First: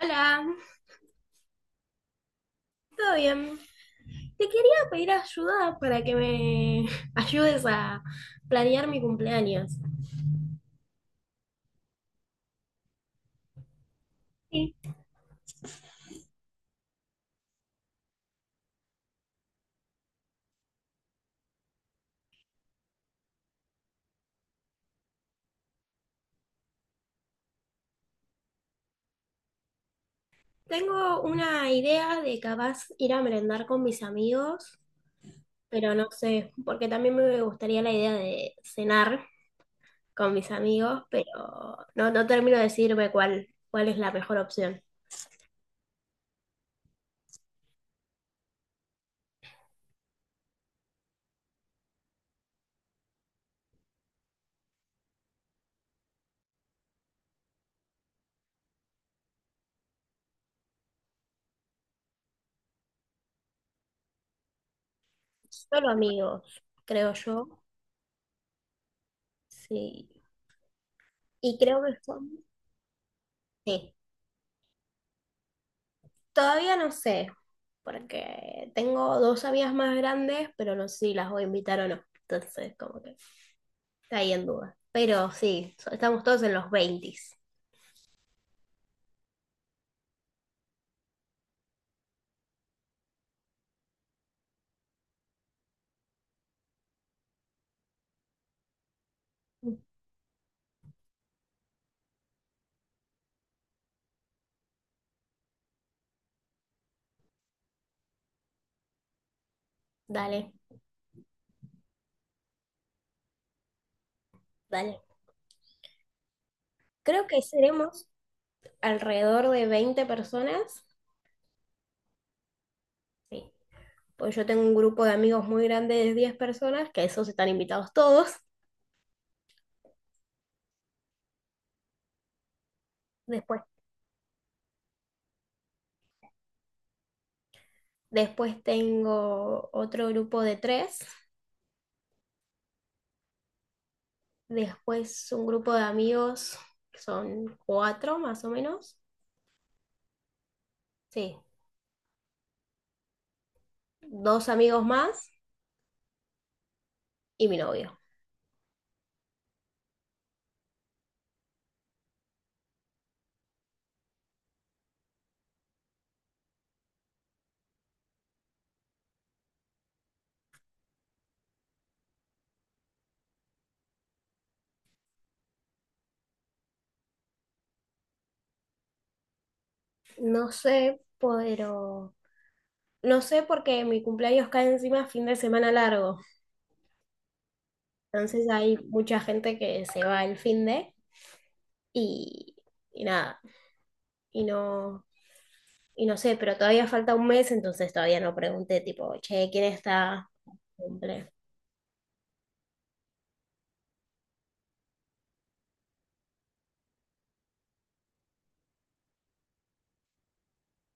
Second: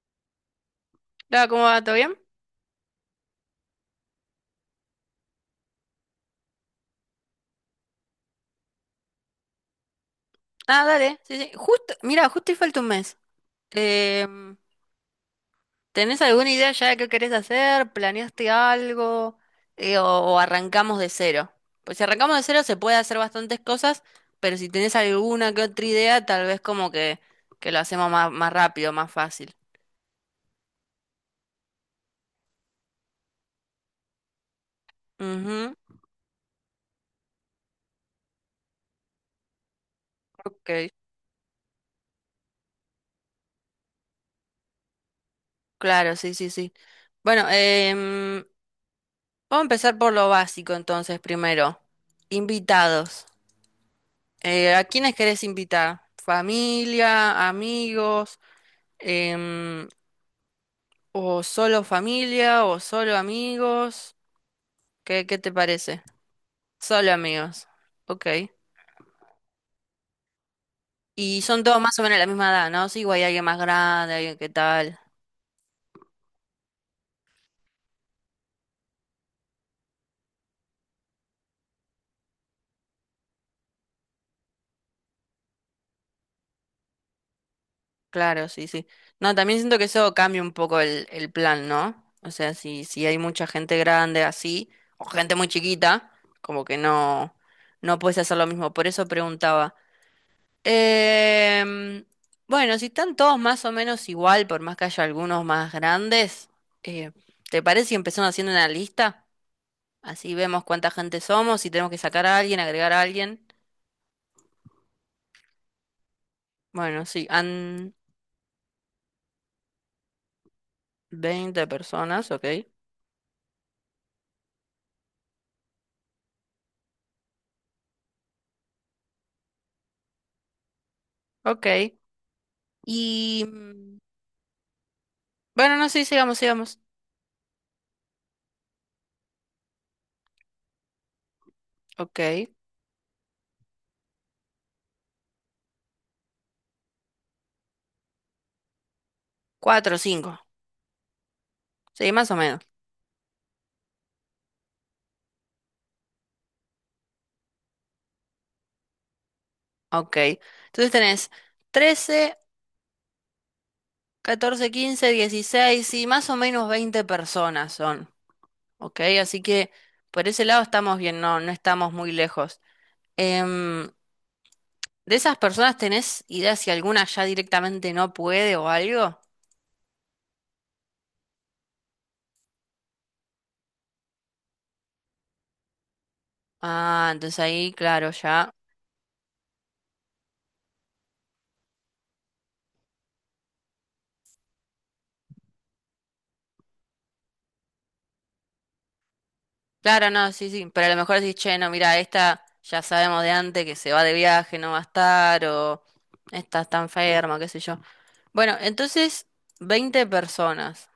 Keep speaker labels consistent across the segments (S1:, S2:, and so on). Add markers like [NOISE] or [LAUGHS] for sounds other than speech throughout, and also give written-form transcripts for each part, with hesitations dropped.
S1: Hola,
S2: Hola, ¿cómo va? ¿Todo bien?
S1: ¿todo bien? Te quería pedir ayuda para que me [LAUGHS] ayudes a planear mi cumpleaños.
S2: Ah, dale. Sí, sí. Justo, mira, justo y falta un mes. Em,
S1: Sí.
S2: ¿Tenés alguna idea ya de qué querés hacer? ¿Planeaste algo? O arrancamos de cero? Pues si arrancamos de cero se puede hacer bastantes cosas, pero si tenés alguna que otra idea, tal vez como que lo hacemos más rápido, más fácil.
S1: Tengo una idea de capaz ir a merendar con mis amigos,
S2: Ujú,
S1: pero no sé, porque también me gustaría la idea de cenar con mis
S2: ok.
S1: amigos, pero no termino de decirme cuál es la mejor opción.
S2: Claro, sí, sí, sí. Bueno, vamos a empezar por lo básico entonces primero. Invitados. ¿A quiénes querés invitar? ¿Familia, amigos, Em, o solo familia, o solo amigos? ¿Qué te
S1: Solo
S2: parece?
S1: amigos,
S2: Solo
S1: creo yo.
S2: amigos. Ok.
S1: Sí.
S2: Y
S1: Y
S2: son todos
S1: creo que
S2: más o menos de la
S1: son...
S2: misma edad, ¿no? Sí, o hay alguien más
S1: Sí.
S2: grande, alguien que tal.
S1: Todavía no sé. Porque tengo dos amigas más grandes, pero no sé si las voy a invitar o no. Entonces, como que está ahí en duda. Pero sí, estamos todos en los 20.
S2: Claro, sí, sí. No, también siento que eso cambia un poco el plan, ¿no? O sea, si hay mucha gente grande así, o gente muy chiquita, como que no, no puedes hacer lo mismo. Por eso preguntaba. Em, bueno, si están todos más o menos igual, por más que haya algunos más grandes, eh, ¿te parece si empezamos haciendo una lista? Así
S1: Dale,
S2: vemos cuánta gente somos, si tenemos que sacar a alguien, agregar a alguien.
S1: dale.
S2: Bueno, sí,
S1: Creo que
S2: han
S1: seremos alrededor de 20 personas.
S2: veinte personas, ok.
S1: Sí, pues yo tengo un grupo de amigos muy grande de 10 personas, que esos están invitados todos.
S2: Ok. Y
S1: Después,
S2: bueno, no sé, sigamos.
S1: después tengo otro grupo de tres.
S2: Ok.
S1: Después un grupo de amigos que son 4 más o menos.
S2: 4, o 5.
S1: Sí,
S2: Sí, más o menos.
S1: dos amigos más y mi novio.
S2: Ok. Entonces tenés 13, 14, 15, 16 sí, más o menos 20 personas son. Ok, así que por ese lado estamos bien, no, no estamos muy lejos. Em, ¿De esas personas tenés idea si alguna ya directamente no puede o algo?
S1: No sé, pero no sé porque mi cumpleaños cae encima fin de semana largo.
S2: Ah, entonces ahí, claro,
S1: Entonces
S2: ya.
S1: hay mucha gente que se va el fin de y, y nada. Y no, y no sé, pero todavía falta un mes, entonces todavía no pregunté tipo, che, ¿quién
S2: Claro, no,
S1: está
S2: sí, sí, pero a lo mejor
S1: cumple?
S2: decís, che, no, mira, esta ya sabemos de antes que se va de viaje, no va a estar, o esta está enferma, qué sé yo. Bueno, entonces, 20 personas,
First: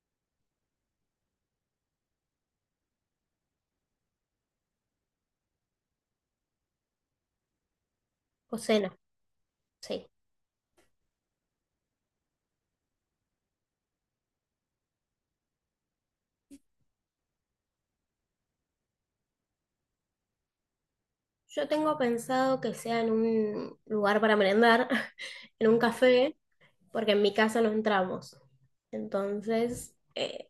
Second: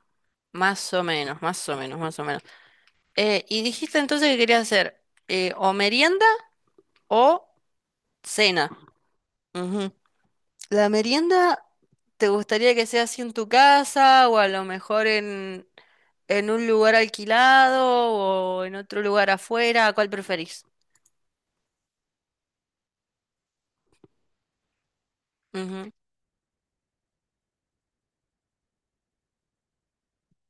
S2: más o menos, más o menos, más o menos. Y dijiste entonces que querías hacer o merienda o
S1: O
S2: cena.
S1: cena,
S2: Ujú.
S1: sí.
S2: ¿La merienda te gustaría que sea así en tu casa o a lo mejor en un lugar alquilado o en otro lugar afuera? ¿Cuál preferís?
S1: Yo tengo pensado que sea en un lugar para merendar, [LAUGHS] en un
S2: Ujú.
S1: café, porque en mi casa no entramos. Entonces,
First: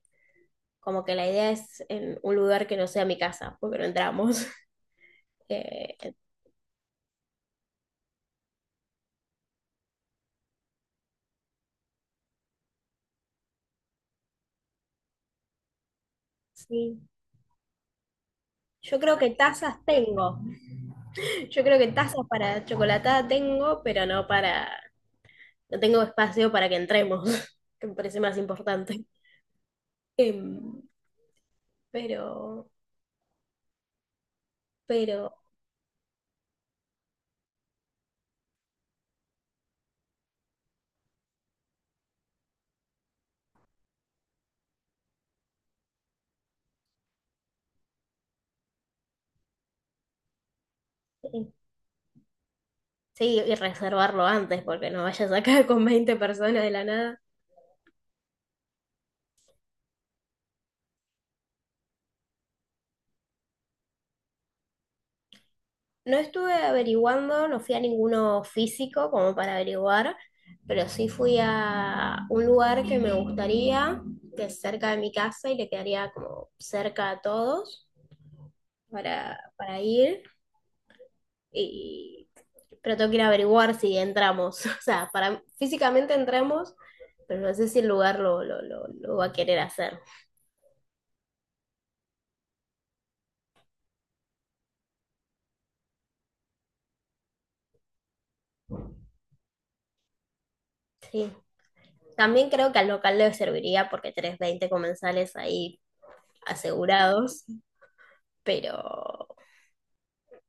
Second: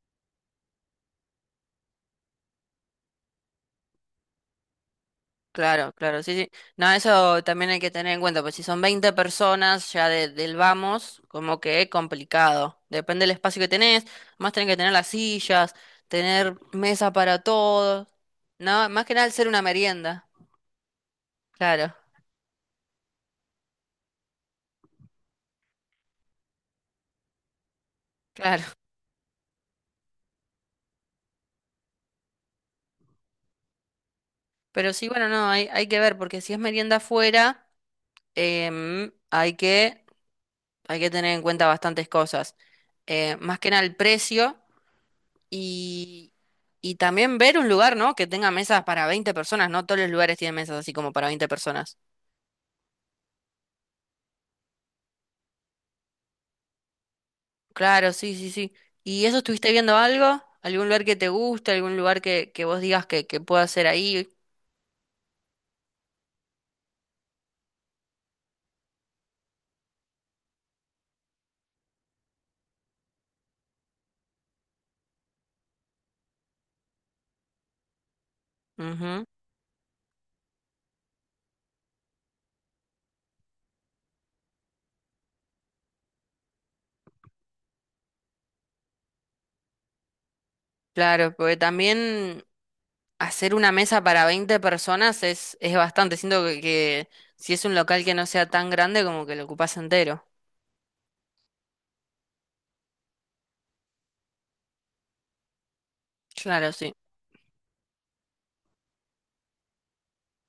S1: como que la idea es en un lugar que no sea mi casa, porque no entramos. [LAUGHS]
S2: Claro,
S1: Eh,
S2: claro, sí, sí. No, eso también hay que tener en cuenta, pues si son 20 personas ya de- del vamos, como que es complicado. Depende del espacio que tenés, más tenés que tener las sillas, tener
S1: Sí.
S2: mesa para todos, ¿no?
S1: Yo
S2: Más que
S1: creo
S2: nada
S1: que
S2: al ser una
S1: tazas
S2: merienda.
S1: tengo. Yo creo que
S2: Claro,
S1: tazas para chocolatada tengo, pero no para, no tengo espacio para que entremos, [LAUGHS] que me parece más
S2: claro.
S1: importante. Em, pero,
S2: Pero sí, bueno,
S1: pero,
S2: no, hay que ver, porque si es merienda afuera, em, hay que, hay que tener en cuenta bastantes cosas. Más que nada el precio y, y también ver un lugar, ¿no? Que tenga mesas para 20 personas, no todos los lugares tienen mesas así como para
S1: eh,
S2: 20 personas.
S1: sí, y reservarlo antes, porque no vayas acá con 20 personas de la nada.
S2: Claro, sí, sí, sí. ¿Y eso estuviste viendo algo? ¿Algún lugar que te guste? ¿Algún lugar que vos digas que pueda hacer ahí?
S1: No estuve averiguando, no fui a ninguno físico como para averiguar, pero sí fui a un lugar que me gustaría, que es cerca de mi casa y le quedaría como cerca a todos
S2: Ujú.
S1: para ir. Y, pero tengo que ir a averiguar si entramos. [LAUGHS] O sea, físicamente entramos, pero no sé si el lugar lo va a querer hacer.
S2: Claro, porque también hacer una mesa para 20 personas es bastante. Siento que si es un local que no sea tan grande, como que lo ocupas entero.
S1: Sí. También creo que al local le serviría porque tenés 20 comensales ahí
S2: Claro, sí,
S1: asegurados, pero...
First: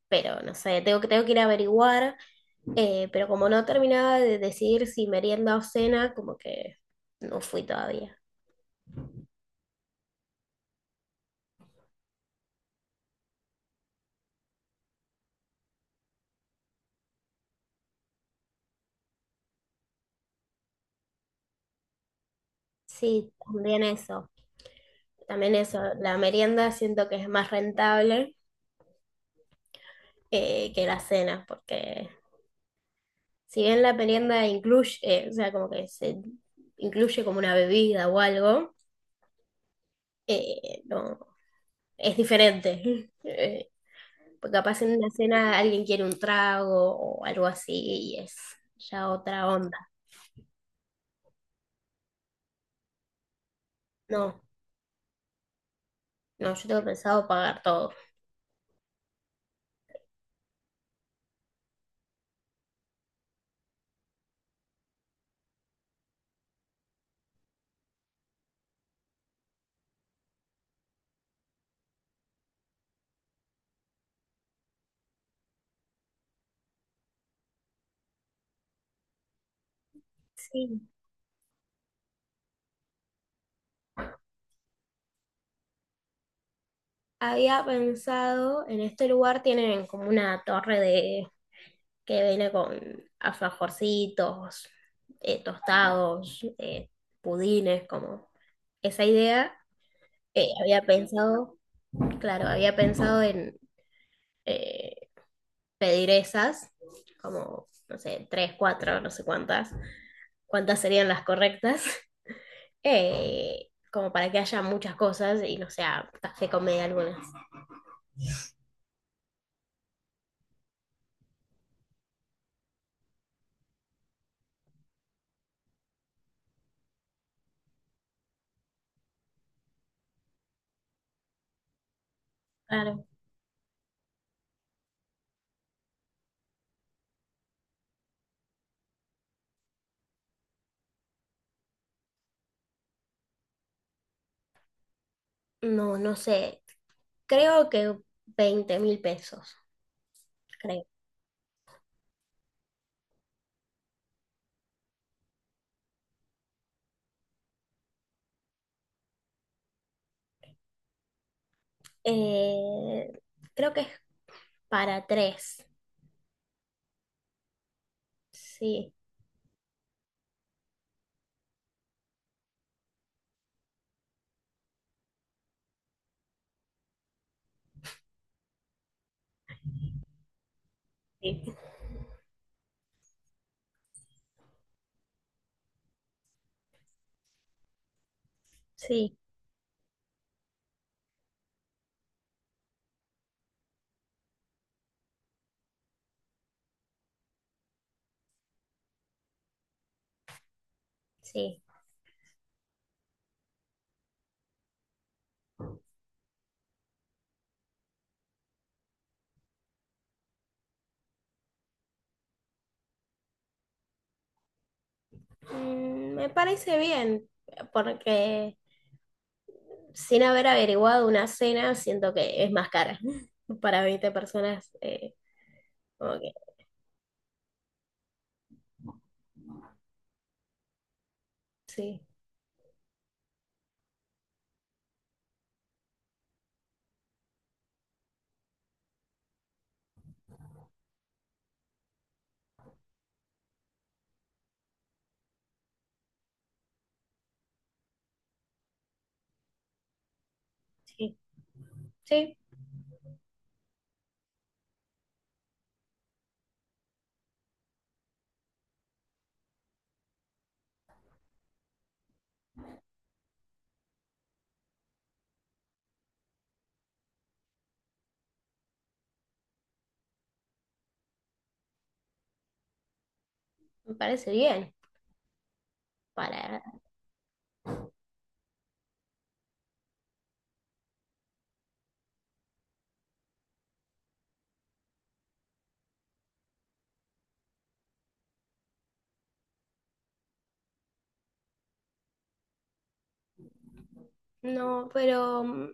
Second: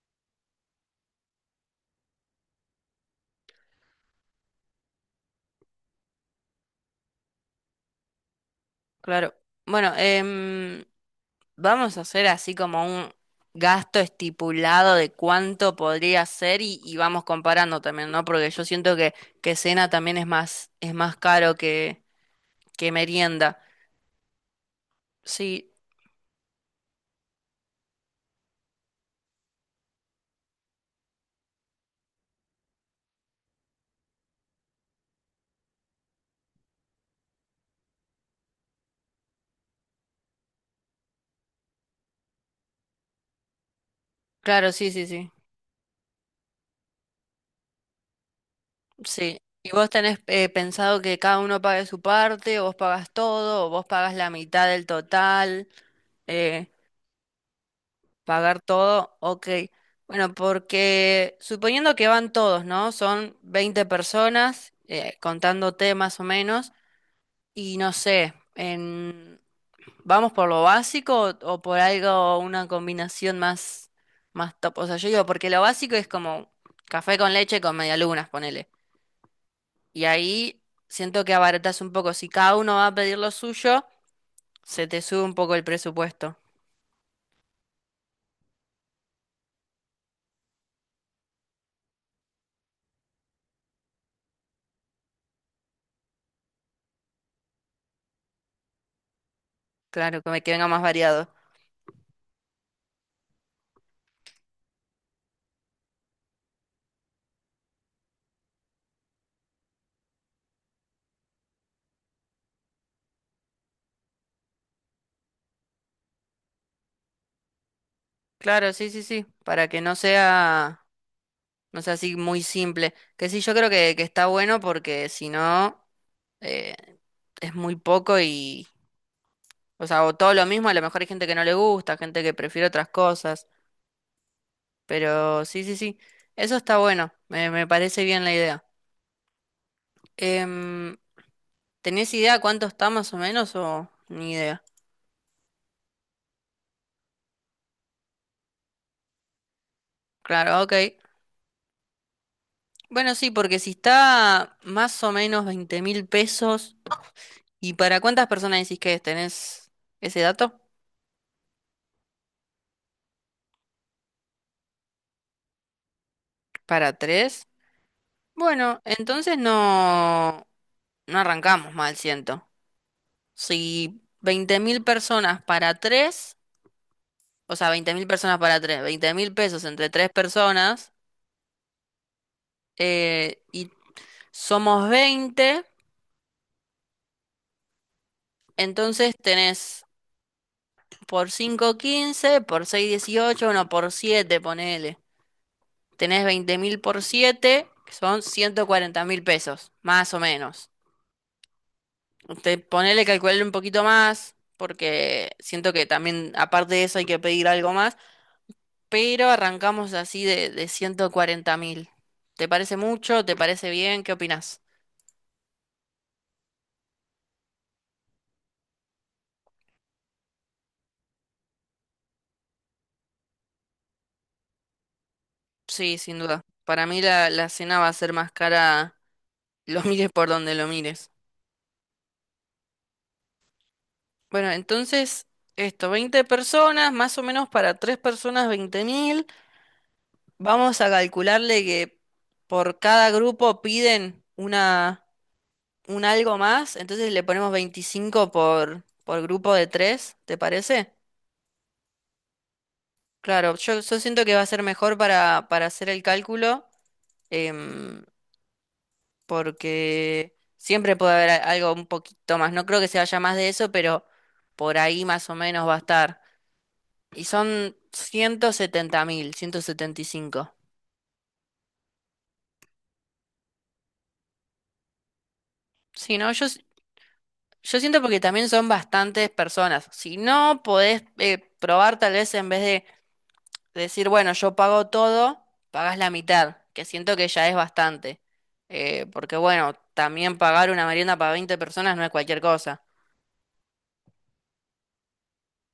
S1: pero no sé, tengo que ir a averiguar, pero como no terminaba de decidir si merienda o cena, como que no fui todavía.
S2: claro. Bueno, vamos a hacer así como un gasto estipulado de cuánto podría ser y vamos comparando también, ¿no? Porque yo siento que cena también es más caro que
S1: Sí,
S2: merienda.
S1: también eso, también
S2: Sí,
S1: eso, la merienda siento que es más rentable que la cena, porque si bien la merienda incluye, o sea, como que se incluye como una bebida o algo, no, es diferente. [LAUGHS] Porque
S2: claro,
S1: capaz
S2: sí,
S1: en
S2: sí,
S1: una
S2: sí.
S1: cena alguien quiere un trago o algo así y es ya
S2: Sí.
S1: otra
S2: ¿Y
S1: onda.
S2: vos tenés pensado que cada uno pague su parte, o vos pagas todo, o vos pagas la
S1: No.
S2: mitad del total,
S1: No, yo
S2: eh,
S1: tengo pensado pagar todo.
S2: pagar todo? Ok. Bueno, porque suponiendo que van todos, ¿no? Son 20 personas, contándote más o menos, y no sé, en... ¿vamos por lo básico o por algo, una combinación más top? O sea, yo digo, porque lo básico es como café con leche con medialunas, ponele. Y ahí
S1: Sí.
S2: siento que abaratas un poco. Si cada uno va a pedir lo suyo, se te sube un poco el presupuesto.
S1: Había pensado, en este lugar tienen como una torre de que viene con alfajorcitos, tostados, pudines, como esa idea.
S2: Claro, que me-
S1: eh,
S2: que venga más
S1: había
S2: variado.
S1: pensado, claro, había pensado en eh, pedir esas, como, no sé, tres, cuatro, no sé cuántas serían las correctas, [LAUGHS] como para que haya muchas cosas y no sea café con media algunas.
S2: Claro, sí, sí, sí. Para que no sea así muy simple. Que sí, yo creo que está bueno porque si no, eh, es muy poco y, o sea, o todo lo mismo, a lo mejor hay gente que no le gusta, gente que prefiere otras cosas. Pero sí, sí, sí. Eso está bueno. Me parece bien la idea. Em, ¿Tenés idea cuánto está más o menos o ni idea?
S1: No, no sé. Creo que 20.000 pesos,
S2: Claro, ok.
S1: creo.
S2: Bueno, sí, porque si está más o menos 20 mil pesos, ¿y para cuántas personas decís que es? ¿Tenés ese dato?
S1: Eh, Creo que es para tres.
S2: ¿Para tres? Bueno,
S1: Sí,
S2: entonces no, no arrancamos mal, siento. Si 20 mil personas para tres, o sea, 20 mil personas para tres, 20 mil pesos entre tres personas,
S1: Sí.
S2: y somos 20, entonces
S1: sí,
S2: tenés por 5 15, por 6 18, no, por 7 ponele. Tenés 20 mil por 7, que son 140 mil pesos, más o menos.
S1: sí.
S2: Usted ponele, calcularle un poquito más, porque siento que también, aparte de eso, hay que pedir algo más, pero arrancamos así de 140 mil. ¿Te parece mucho? ¿Te parece bien? ¿Qué opinás?
S1: Me parece bien, porque sin haber averiguado una cena, siento que es más cara. [LAUGHS] Para 20 personas,
S2: Sí,
S1: como
S2: sin
S1: que
S2: duda. Para mí la cena va a ser más cara, lo mires por donde lo mires.
S1: sí,
S2: Bueno, entonces, esto, 20 personas, más o menos para 3 personas, 20.000. Vamos a calcularle que por cada grupo piden una, un algo más, entonces le ponemos 25 por grupo de 3, ¿te parece?
S1: sí, sí,
S2: Claro, yo siento que va a ser mejor para hacer el cálculo, em, porque siempre puede haber a- algo un poquito más. No creo que se vaya más de eso, pero por ahí más o menos va a estar. Y son 170,000, 175.
S1: me parece bien.
S2: Sí, no, yo,
S1: Para...
S2: Yo siento porque también son bastantes personas. Si no podés probar, tal vez en vez de decir, bueno, yo pago todo, pagás la mitad, que siento que ya es bastante. Porque bueno, también pagar una merienda para 20 personas no es cualquier cosa.
S1: No, pero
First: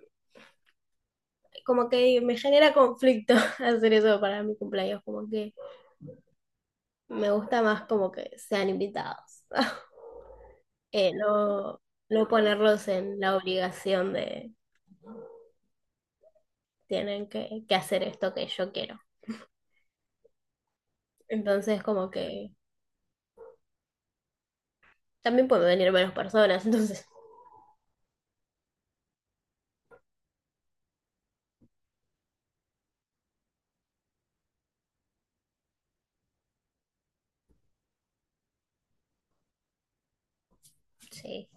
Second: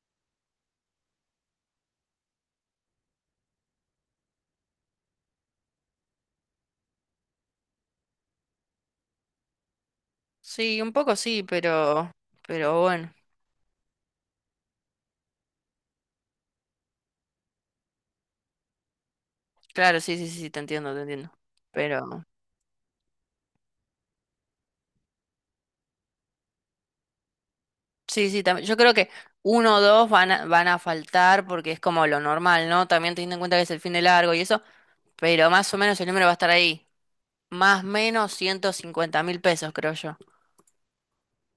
S1: como que me genera conflicto [LAUGHS] hacer eso para mi cumpleaños, como que... Me gusta más como que sean invitados. [LAUGHS]
S2: Sí, un
S1: Eh,
S2: poco sí,
S1: no, no
S2: pero
S1: ponerlos
S2: bueno,
S1: en la obligación de tienen que hacer esto que yo quiero.
S2: claro, sí, sí, sí, te entiendo, te entiendo.
S1: Entonces, como
S2: Pero
S1: que también pueden venir menos personas. [LAUGHS] Entonces,
S2: sí, sí, también, yo creo que uno o dos van a, van a faltar porque es como lo normal, ¿no? También teniendo en cuenta que es el fin de largo y eso, pero más o menos el número va a estar ahí. Más o menos 150,000 pesos, creo yo.
S1: sí.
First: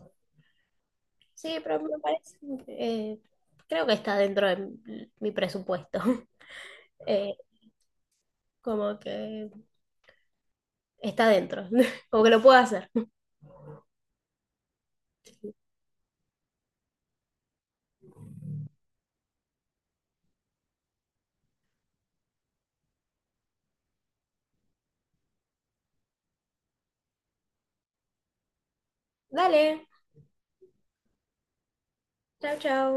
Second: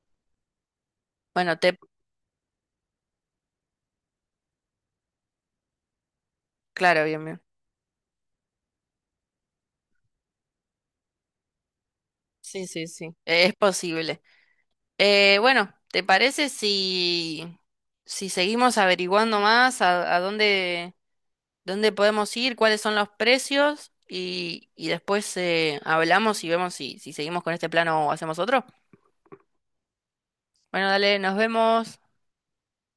S2: Bueno,
S1: Sí,
S2: te...
S1: pero me parece. eh, Creo que está dentro de mi presupuesto. [LAUGHS]
S2: Claro, bien,
S1: Eh,
S2: bien.
S1: Como que está dentro. [LAUGHS] Como que lo puedo
S2: Sí, sí,
S1: hacer.
S2: sí.
S1: [LAUGHS]
S2: Es posible. Bueno, ¿te parece si, si seguimos averiguando más a dónde, dónde podemos ir, cuáles son los precios y después hablamos y vemos si, si seguimos con este plan o hacemos otro?
S1: Dale.
S2: Bueno, dale, nos vemos.
S1: Chao, chao.